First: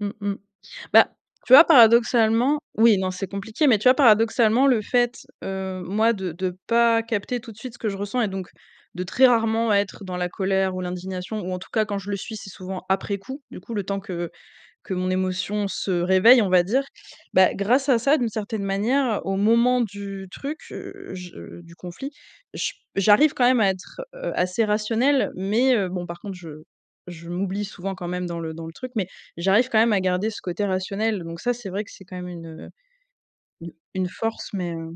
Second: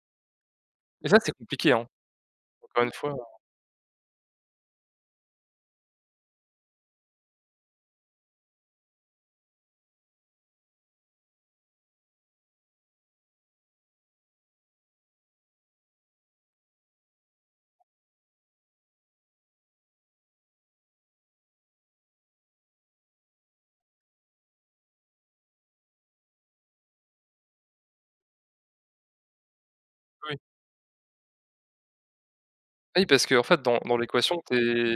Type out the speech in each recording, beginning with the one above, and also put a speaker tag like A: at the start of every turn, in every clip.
A: Mmh mh, bah,
B: Et ça, c'est
A: tu vois,
B: compliqué, hein?
A: paradoxalement
B: Encore une
A: oui, non,
B: fois, heu
A: c'est compliqué mais tu vois, paradoxalement, le fait, heu, moi, de de pas capter tout de suite ce que je ressens et donc de très rarement être dans la colère ou l'indignation ou en tout cas quand je le suis c'est souvent après coup, du coup, le temps que que mon émotion se réveille, on va dire, bah, grâce à ça, d'une certaine manière, au moment du truc, heu, je du conflit, je j'arrive quand même à être, heu, assez rationnelle mais heu, bon, par contre, je je m'oublie souvent quand même dans le dans le truc mais j'arrive quand même à garder
B: Oui.
A: ce côté rationnel, donc ça, c'est vrai que c'est quand même une
B: Oui, parce qu'en fait,
A: u
B: dans dans
A: une
B: l'équation,
A: force,
B: tu
A: mais heu
B: es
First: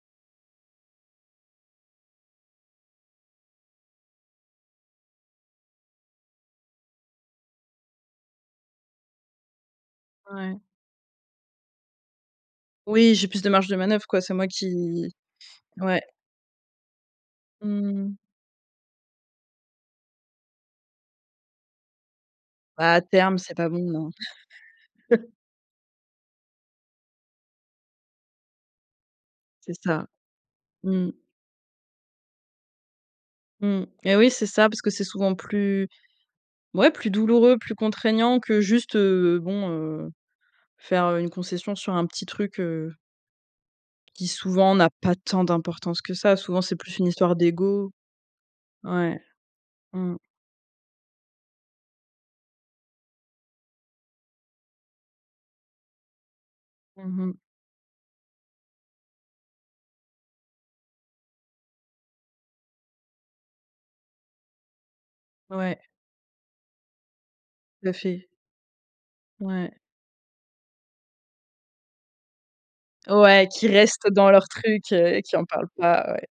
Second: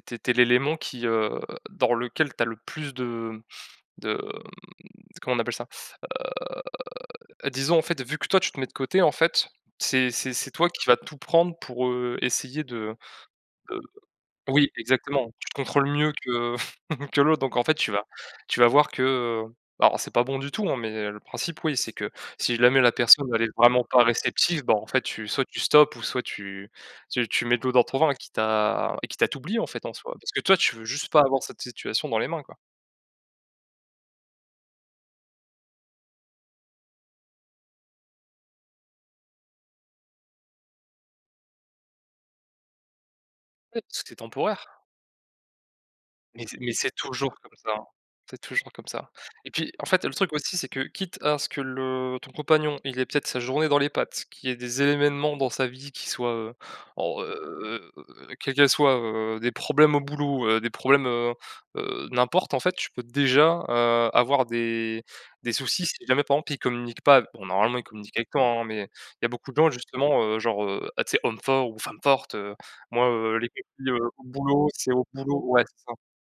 B: tu es tu es l'élément qui, heu, dans lequel tu as le plus de de comment on appelle ça, heu, disons, en fait, vu que, toi, tu te mets de côté, en fait, c'est c'est c'est
A: Ouais.
B: toi qui va tout prendre pour, heu, essayer de
A: Oui, j'ai plus de marge de
B: de
A: manœuvre, quoi, c'est moi
B: oui,
A: qui
B: exactement, tu te contrôles
A: ouais.
B: mieux que que l'autre, donc en
A: Mmh
B: fait, tu
A: mmh
B: vas
A: mh.
B: tu vas voir que, heu, alors c'est pas bon du tout, hein, mais le principe, oui, c'est que si jamais la
A: Bah, à
B: personne
A: terme,
B: elle est
A: c'est pas
B: vraiment
A: bon,
B: pas
A: non.
B: réceptive, bah, en fait, tu soit tu stoppes ou soit tu tu mets de l'eau dans ton vin, quitte à quitte à t'oublier, en
A: C'est
B: fait, en
A: ça.
B: soi, parce que, toi, tu veux
A: Mmh
B: juste
A: mh.
B: pas avoir cette situation dans les mains, quoi.
A: Mmh mh, eh oui, c'est ça parce que c'est souvent plus ouais, plus douloureux, plus contraignant que juste, heu, bon, heu, faire, heu, une concession sur un petit truc, heu
B: Oui, tout est
A: qui souvent
B: temporaire
A: n'a pas tant d'importance que ça,
B: mais c
A: souvent
B: mais
A: c'est
B: c'est
A: plus une histoire
B: toujours comme ça
A: d'ego.
B: c'est toujours comme ça
A: Ouais.
B: et puis, en fait, le
A: Mmh.
B: truc aussi, c'est que quitte à ce que le ton compagnon, il ait peut-être sa journée dans les pattes, qu'il y ait des événements dans sa vie qui soient, heu,
A: Mmh
B: oh,
A: mh.
B: heu, quels qu'elles soient, heu, des problèmes au boulot, heu, des problèmes, heu heu, n'importe, en fait, tu peux déjà, heu, avoir des des
A: Ouais.
B: soucis si jamais, par exemple, il communique pas, bon, normalement, il
A: Tout à
B: communique
A: fait.
B: avec toi, hein mais il y beaucoup de gens
A: Ouais.
B: justement, heu, genre, heu, ah, tu sais, homme fort ou femme forte, heu, moi, heu,
A: Ouais,
B: les
A: qui restent
B: [unintelligible] au
A: dans leurs
B: boulot,
A: trucs,
B: c'est au
A: heu, qui
B: boulot
A: en
B: ouais,
A: parlent
B: c'est ça
A: pas, ouais.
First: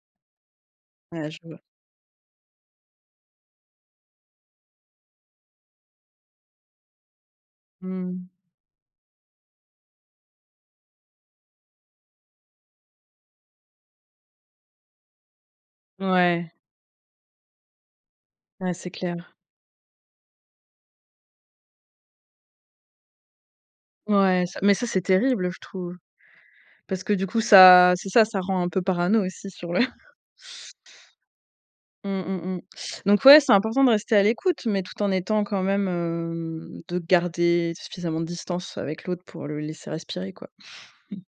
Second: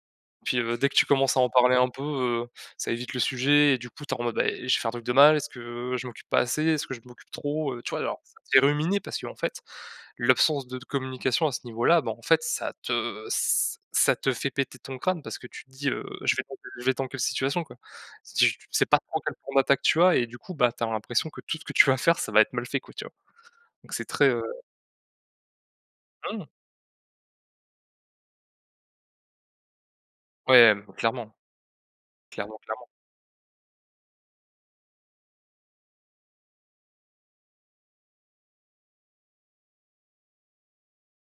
B: puis, heu, dès que tu
A: Ouais,
B: commences
A: je
B: à en
A: vois.
B: parler un peu, heu, ça évite le sujet et du coup, tu es en mode, beh, «J'ai fait un truc de mal? Est-ce que je m'occupe pas assez? Est-ce que je m'occupe trop?» Heu, tu vois,
A: Mmh
B: genre,
A: mh.
B: ça te fait ruminer parce qu'en fait l'absence de communication à ce niveau-là, bah, en fait, ça te ç ça te fait péter ton crâne parce que tu te dis, heu, je vais
A: Ouais.
B: dans quelle je vais dans quelle situation, quoi, si j
A: Ouais,
B: c'est
A: c'est
B: pas tant
A: clair.
B: quel [unintelligible] tu as et du coup, bah, tu as l'impression que tout ce que tu vas faire, ça va être mal fait, quoi, tu vois? Donc, c'est très heu
A: Ouais, ça mais ça c'est terrible, je trouve,
B: Mmh.
A: parce que du coup, ça c'est ça, ça rend un peu parano aussi sur le
B: Ouais, clairement,
A: Mmh mmh
B: clairement,
A: mh,
B: clairement.
A: donc ouais, c'est important de rester à l'écoute mais tout en étant quand même, hem, de garder suffisamment de distance avec l'autre pour le laisser respirer, quoi.